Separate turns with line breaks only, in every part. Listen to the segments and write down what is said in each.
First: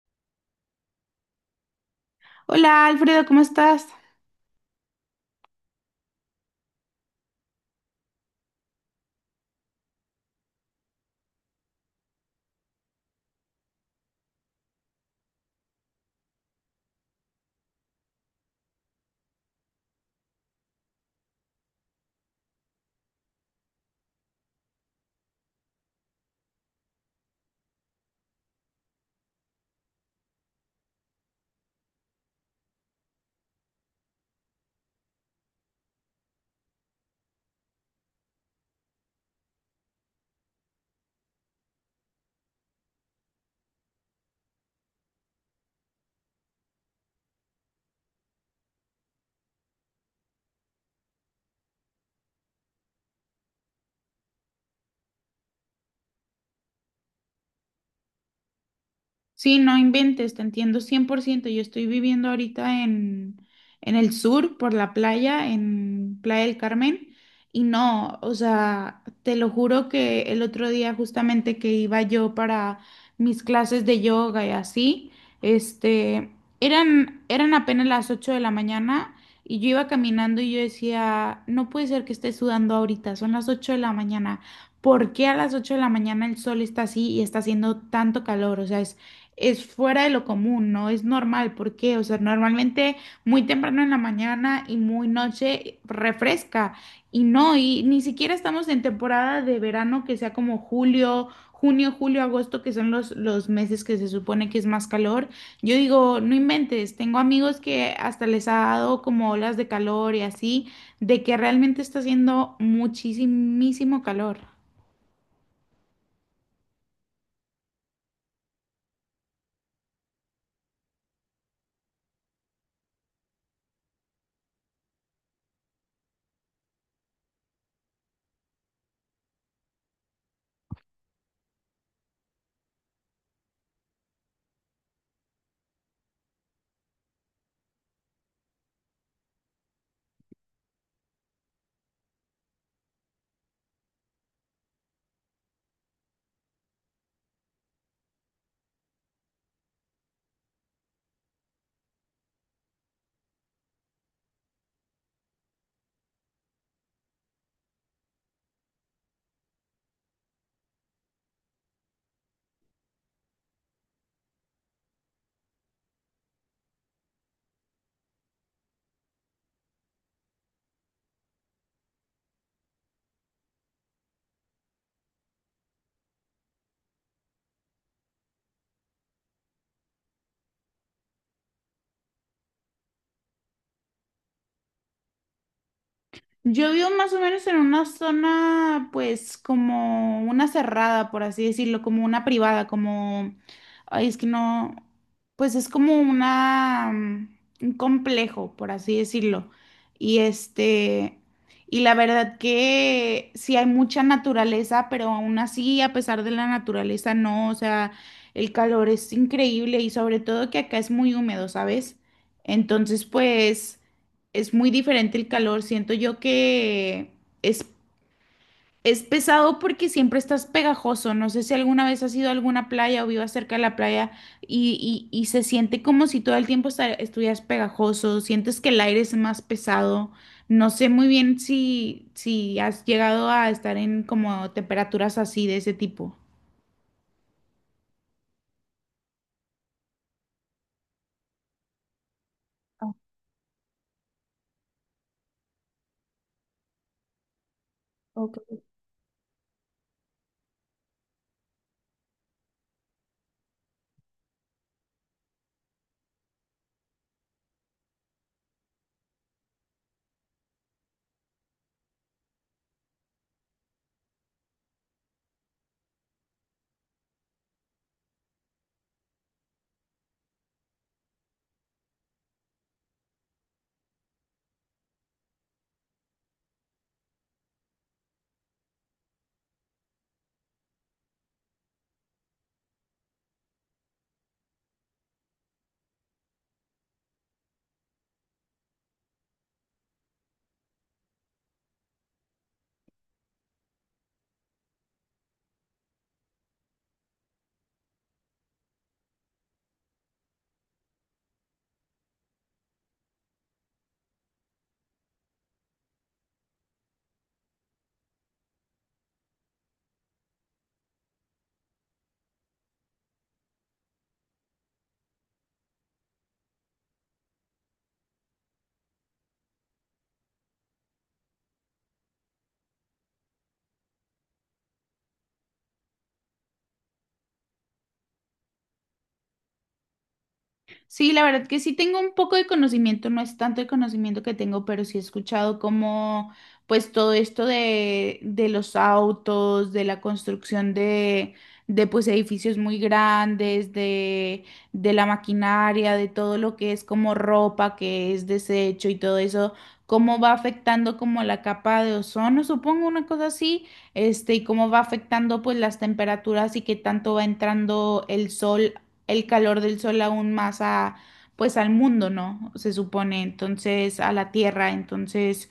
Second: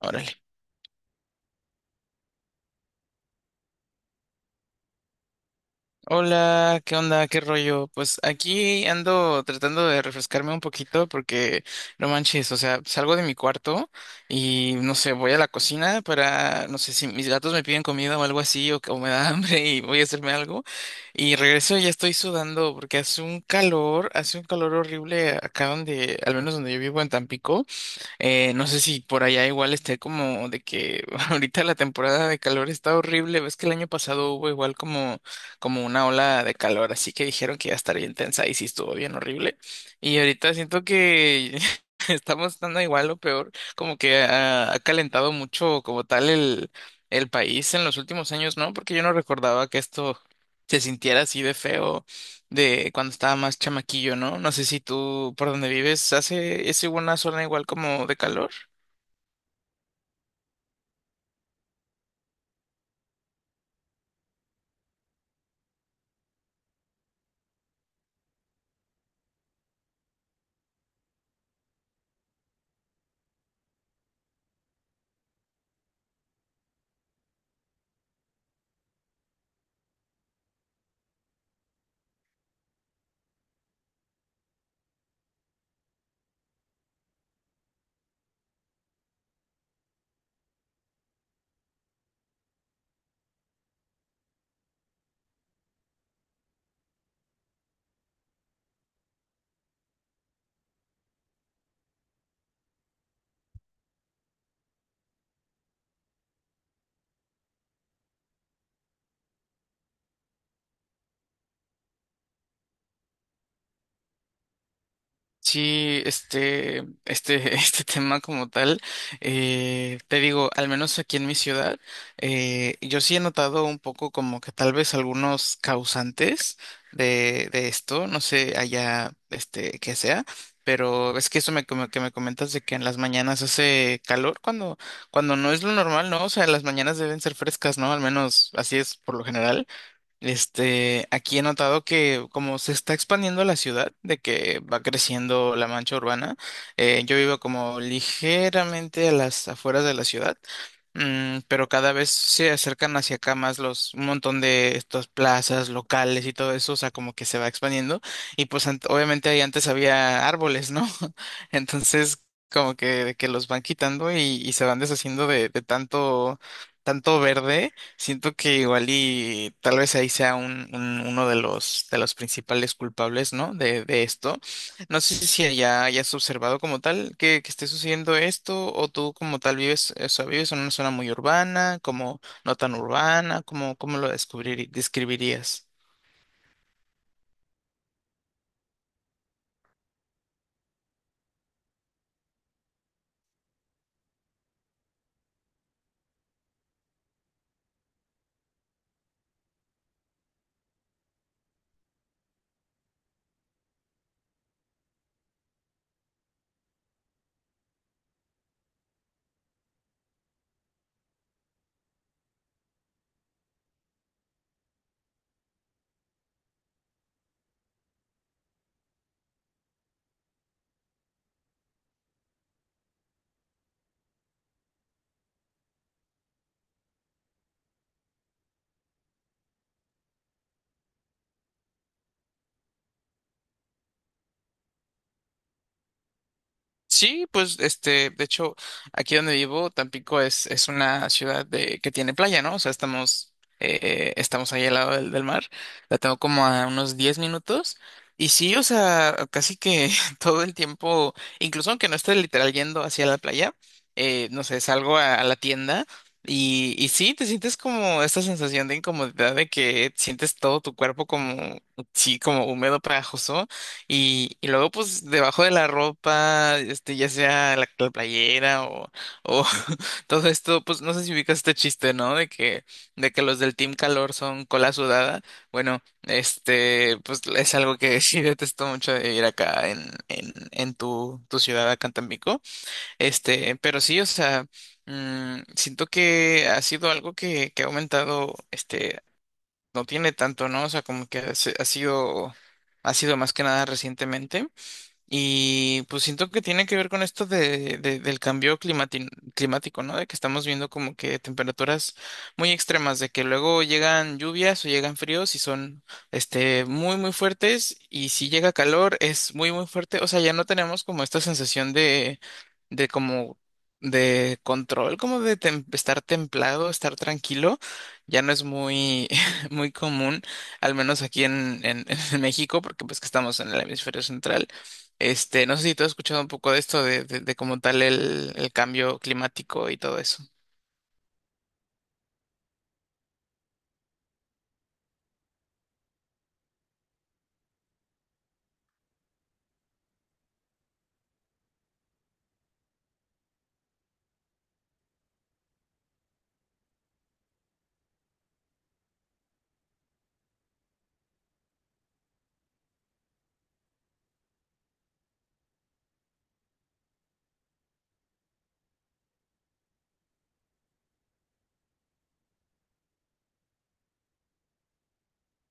Órale.
Hola Alfredo, ¿cómo estás?
Hola, ¿qué onda? ¿Qué rollo? Pues aquí ando tratando de refrescarme un poquito porque no manches, o sea, salgo de mi cuarto y no sé, voy a la cocina no sé, si mis gatos me piden comida o algo así o me da hambre y voy a hacerme algo y regreso y ya estoy sudando porque hace un hace un calor horrible al menos donde yo vivo en Tampico. No sé si por allá igual esté como de que ahorita la temporada de calor está horrible. Ves que el año pasado hubo igual como una ola de calor, así que dijeron que iba a estar bien tensa y sí estuvo bien horrible. Y ahorita siento que estamos estando igual o peor, como que ha calentado mucho como tal el país en los últimos años, ¿no? Porque yo no recordaba que esto se sintiera así de feo de cuando estaba más chamaquillo, ¿no? No sé si tú por donde vives hace, es igual una zona igual como de calor.
Sí, no inventes, te entiendo 100%. Yo estoy viviendo ahorita en el sur, por la playa, en Playa del Carmen, y no, o sea, te lo juro que el otro día justamente que iba yo para mis clases de yoga y así, este, eran, eran apenas las 8 de la mañana y yo iba caminando y yo decía, no puede ser que esté sudando ahorita, son las 8 de la mañana. ¿Por qué a las 8 de la mañana el sol está así y está haciendo tanto calor? O sea, es fuera de lo común, no es normal, ¿por qué? O sea, normalmente muy temprano en la mañana y muy noche refresca, y no, y ni siquiera estamos en temporada de verano que sea como julio, junio, julio, agosto, que son los meses que se supone que es más calor. Yo digo, no inventes, tengo amigos que hasta les ha dado como olas de calor y así, de que realmente está haciendo muchísimo calor.
Sí, este tema como tal, te digo, al menos aquí en mi ciudad, yo sí he notado un poco como que tal vez algunos causantes de esto, no sé allá, este, que sea, pero es que eso me, como que me comentas de que en las mañanas hace calor cuando no es lo normal, ¿no? O sea, las mañanas deben ser frescas, ¿no? Al menos así es por lo general. Este, aquí he notado que como se está expandiendo la ciudad, de que va creciendo la mancha urbana, yo vivo como ligeramente a las afueras de la ciudad, pero cada vez se acercan hacia acá más los, un montón de estas plazas locales y todo eso, o sea, como que se va expandiendo y pues obviamente ahí antes había árboles, ¿no? Entonces, como que los van quitando y se van deshaciendo de tanto tanto verde. Siento que igual y tal vez ahí sea un, uno de los principales culpables, ¿no? De esto. No sé si ya hayas observado como tal que esté sucediendo esto, o tú como tal vives, o sea, vives en una zona muy urbana, como no tan urbana, como, ¿cómo lo descubrir, ¿describirías?
Yo vivo más o menos en una zona, pues, como una cerrada, por así decirlo, como una privada, como, ay, es que no, pues es como una, un complejo, por así decirlo. Y este, y la verdad que sí hay mucha naturaleza, pero aún así, a pesar de la naturaleza, no, o sea, el calor es increíble y sobre todo que acá es muy húmedo, ¿sabes? Entonces, pues, es muy diferente el calor. Siento yo que es, es pesado porque siempre estás pegajoso. No sé si alguna vez has ido a alguna playa o vivas cerca de la playa y, y se siente como si todo el tiempo estuvieras pegajoso. Sientes que el aire es más pesado. No sé muy bien si, si has llegado a estar en como temperaturas así de ese tipo.
Sí, pues este, de hecho, aquí donde vivo, Tampico es una ciudad de, que tiene playa, ¿no? O sea, estamos, estamos ahí al lado del mar. La tengo como a unos 10 minutos. Y sí, o sea, casi que todo el tiempo, incluso aunque no esté literal yendo hacia la playa, no sé, salgo a la tienda y sí, te sientes como esta sensación de incomodidad de que sientes todo tu cuerpo como, sí, como húmedo, pegajoso. Y luego, pues, debajo de la ropa, este, ya sea la playera o todo esto, pues, no sé si ubicas este chiste, ¿no? De que los del Team Calor son cola sudada. Bueno, este, pues, es algo que sí detesto mucho de ir acá en tu ciudad, acá en Tampico. Este, pero sí, o sea, siento que ha sido algo que ha aumentado, este, no tiene tanto, ¿no? O sea, como que ha sido más que nada recientemente. Y pues siento que tiene que ver con esto del cambio climático, ¿no? De que estamos viendo como que temperaturas muy extremas, de que luego llegan lluvias o llegan fríos y son este muy fuertes y si llega calor es muy fuerte, o sea, ya no tenemos como esta sensación de como de control, como de estar templado, estar tranquilo, ya no es muy muy común, al menos aquí en en México, porque pues que estamos en el hemisferio central. Este, no sé si tú has escuchado un poco de esto, de como tal el cambio climático y todo eso.
Sí, la verdad que sí tengo un poco de conocimiento, no es tanto el conocimiento que tengo, pero sí he escuchado como pues todo esto de los autos, de la construcción de pues edificios muy grandes, de la maquinaria, de todo lo que es como ropa, que es desecho y todo eso, cómo va afectando como la capa de ozono, supongo una cosa así, y cómo va afectando pues las temperaturas y qué tanto va entrando el sol el calor del sol aún más a, pues al mundo, ¿no? Se supone, entonces, a la Tierra, entonces,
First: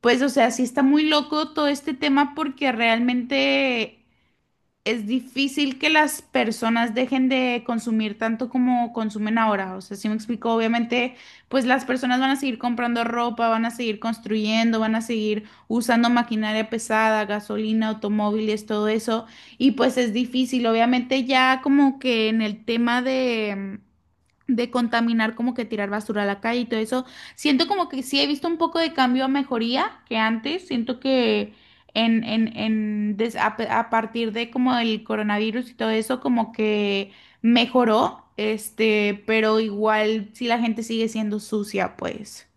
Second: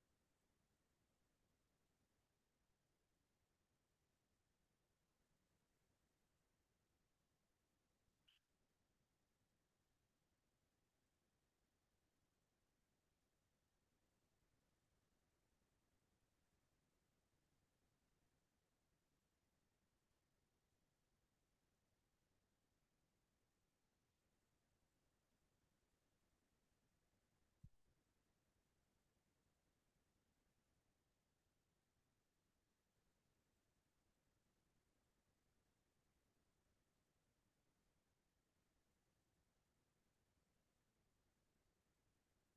pues, o sea, sí está muy loco todo este tema porque realmente es difícil que las personas dejen de consumir tanto como consumen ahora. O sea, si me explico, obviamente, pues las personas van a seguir comprando ropa, van a seguir construyendo, van a seguir usando maquinaria pesada, gasolina, automóviles, todo eso. Y pues es difícil, obviamente, ya como que en el tema de contaminar, como que tirar basura a la calle y todo eso. Siento como que sí he visto un poco de cambio a mejoría que antes. Siento que en, a partir de como el coronavirus y todo eso, como que mejoró, pero igual si la gente sigue siendo sucia, pues.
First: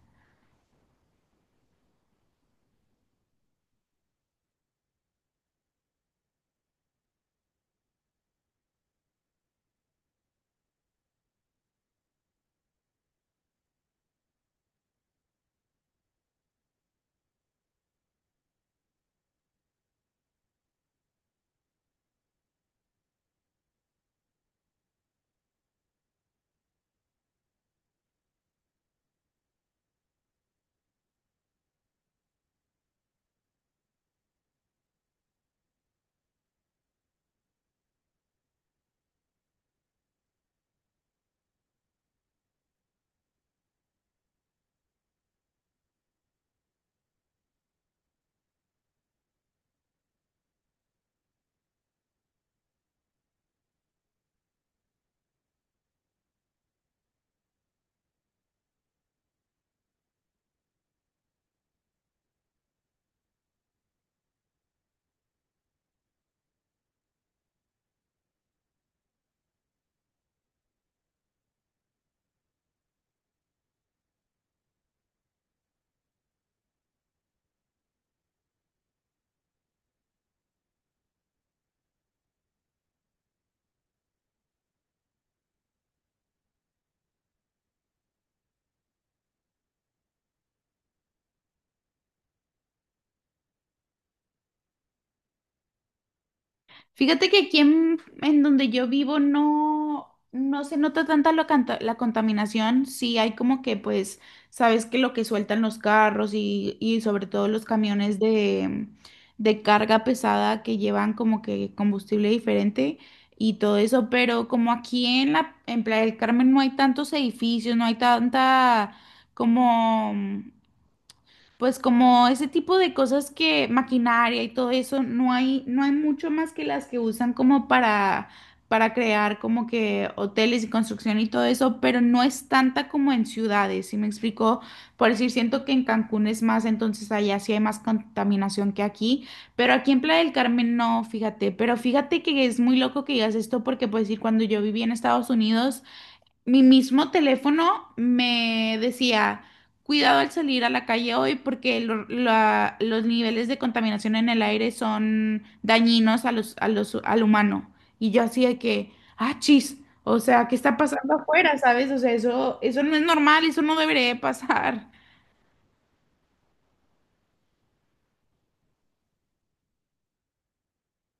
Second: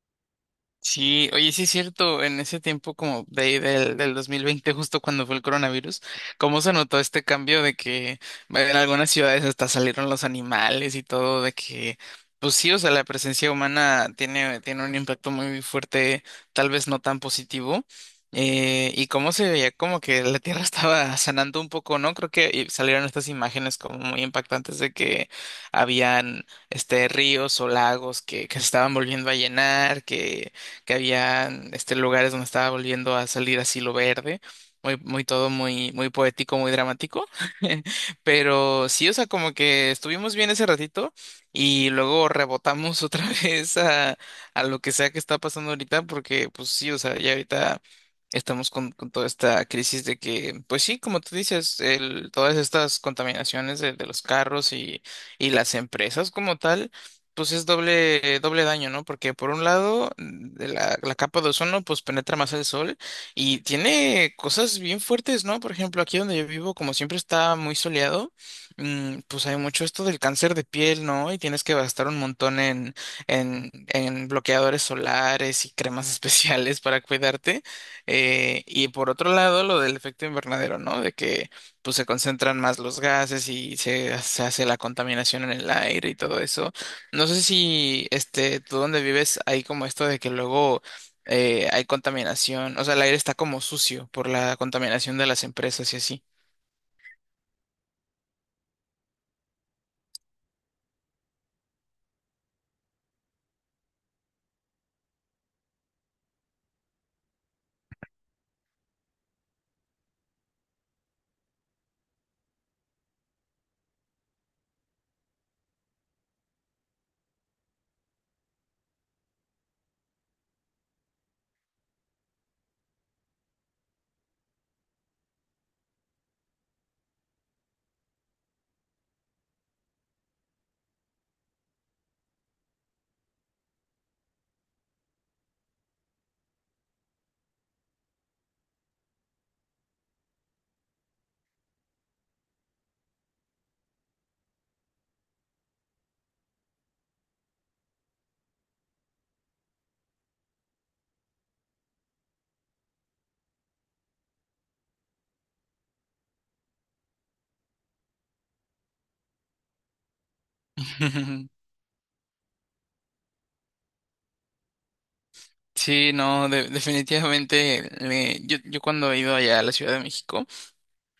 Sí, oye, sí es cierto, en ese tiempo como de ahí del 2020, justo cuando fue el coronavirus, ¿cómo se notó este cambio de que bueno, en algunas ciudades hasta salieron los animales y todo, de que, pues sí, o sea, la presencia humana tiene un impacto muy fuerte, tal vez no tan positivo, y cómo se veía como que la tierra estaba sanando un poco, ¿no? Creo que salieron estas imágenes como muy impactantes de que habían, este, ríos o lagos que se estaban volviendo a llenar, que había este, lugares donde estaba volviendo a salir así lo verde, muy todo muy poético, muy dramático. Pero sí, o sea, como que estuvimos bien ese ratito y luego rebotamos otra vez a lo que sea que está pasando ahorita, porque pues sí, o sea, ya ahorita estamos con toda esta crisis de que, pues sí, como tú dices, el, todas estas contaminaciones de los carros y las empresas como tal. Pues es doble, doble daño, ¿no? Porque por un lado, mm, de la capa de ozono, pues penetra más el sol y tiene cosas bien fuertes, ¿no? Por ejemplo, aquí donde yo vivo, como siempre está muy soleado, mm, pues hay mucho esto del cáncer de piel, ¿no? Y tienes que gastar un montón en bloqueadores solares y cremas especiales para cuidarte. Y por otro lado, lo del efecto invernadero, ¿no? De que pues se concentran más los gases y se hace la contaminación en el aire y todo eso. No sé si este, tú donde vives hay como esto de que luego hay contaminación, o sea, el aire está como sucio por la contaminación de las empresas y así.
Fíjate que aquí en donde yo vivo no, no se nota tanta la contaminación. Sí hay como que, pues, sabes que lo que sueltan los carros y sobre todo los camiones de carga pesada que llevan como que combustible diferente y todo eso, pero como aquí en en Playa del Carmen no hay tantos edificios, no hay tanta como pues como ese tipo de cosas que maquinaria y todo eso, no hay, no hay mucho más que las que usan como para crear como que hoteles y construcción y todo eso, pero no es tanta como en ciudades, ¿sí me explico? Por decir, siento que en Cancún es más, entonces allá sí hay más contaminación que aquí, pero aquí en Playa del Carmen no, fíjate, pero fíjate que es muy loco que digas esto porque pues decir, cuando yo viví en Estados Unidos, mi mismo teléfono me decía, cuidado al salir a la calle hoy porque los niveles de contaminación en el aire son dañinos a los, al humano. Y yo hacía que, ah, chis, o sea, ¿qué está pasando afuera, sabes? O sea, eso no es normal, eso no debería de pasar.
Sí, no, definitivamente yo cuando he ido allá a la Ciudad de México.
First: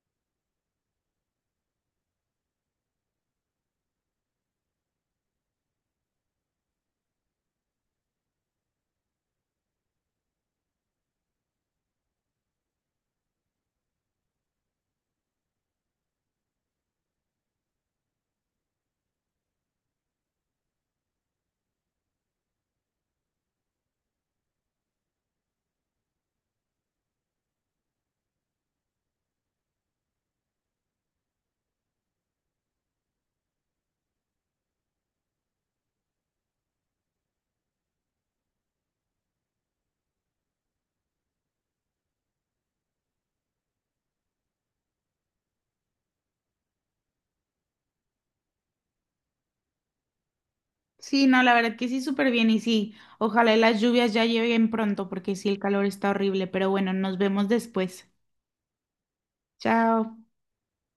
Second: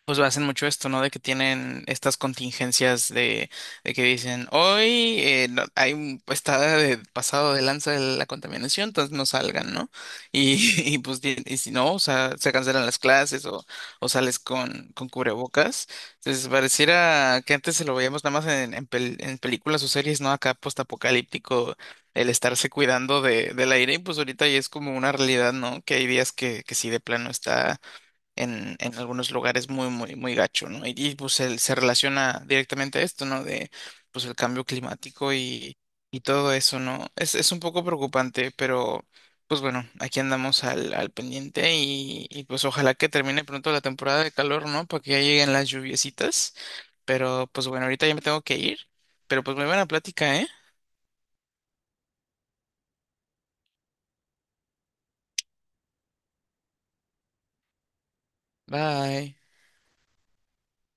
Pues hacen mucho esto, ¿no? De que tienen estas contingencias de que dicen, hoy hay un, está pasado de lanza de la contaminación, entonces no salgan, ¿no? Y, y pues y si no, o sea, se cancelan las clases o sales con cubrebocas. Entonces pareciera que antes se lo veíamos nada más en películas o series, ¿no? Acá postapocalíptico, el estarse cuidando de, del aire, y pues ahorita ya es como una realidad, ¿no? Que hay días que sí de plano está en algunos lugares muy gacho, ¿no? Pues se relaciona directamente a esto, ¿no? De pues el cambio climático y todo eso, ¿no? Es un poco preocupante, pero pues bueno, aquí andamos al pendiente y pues ojalá que termine pronto la temporada de calor, ¿no? Para que ya lleguen las lluviecitas, pero pues bueno, ahorita ya me tengo que ir, pero pues muy buena plática, ¿eh?
Sí, no, la verdad que sí, súper bien y sí, ojalá y las lluvias ya lleguen pronto porque sí, el calor está horrible, pero bueno, nos vemos después.
Bye.
Chao.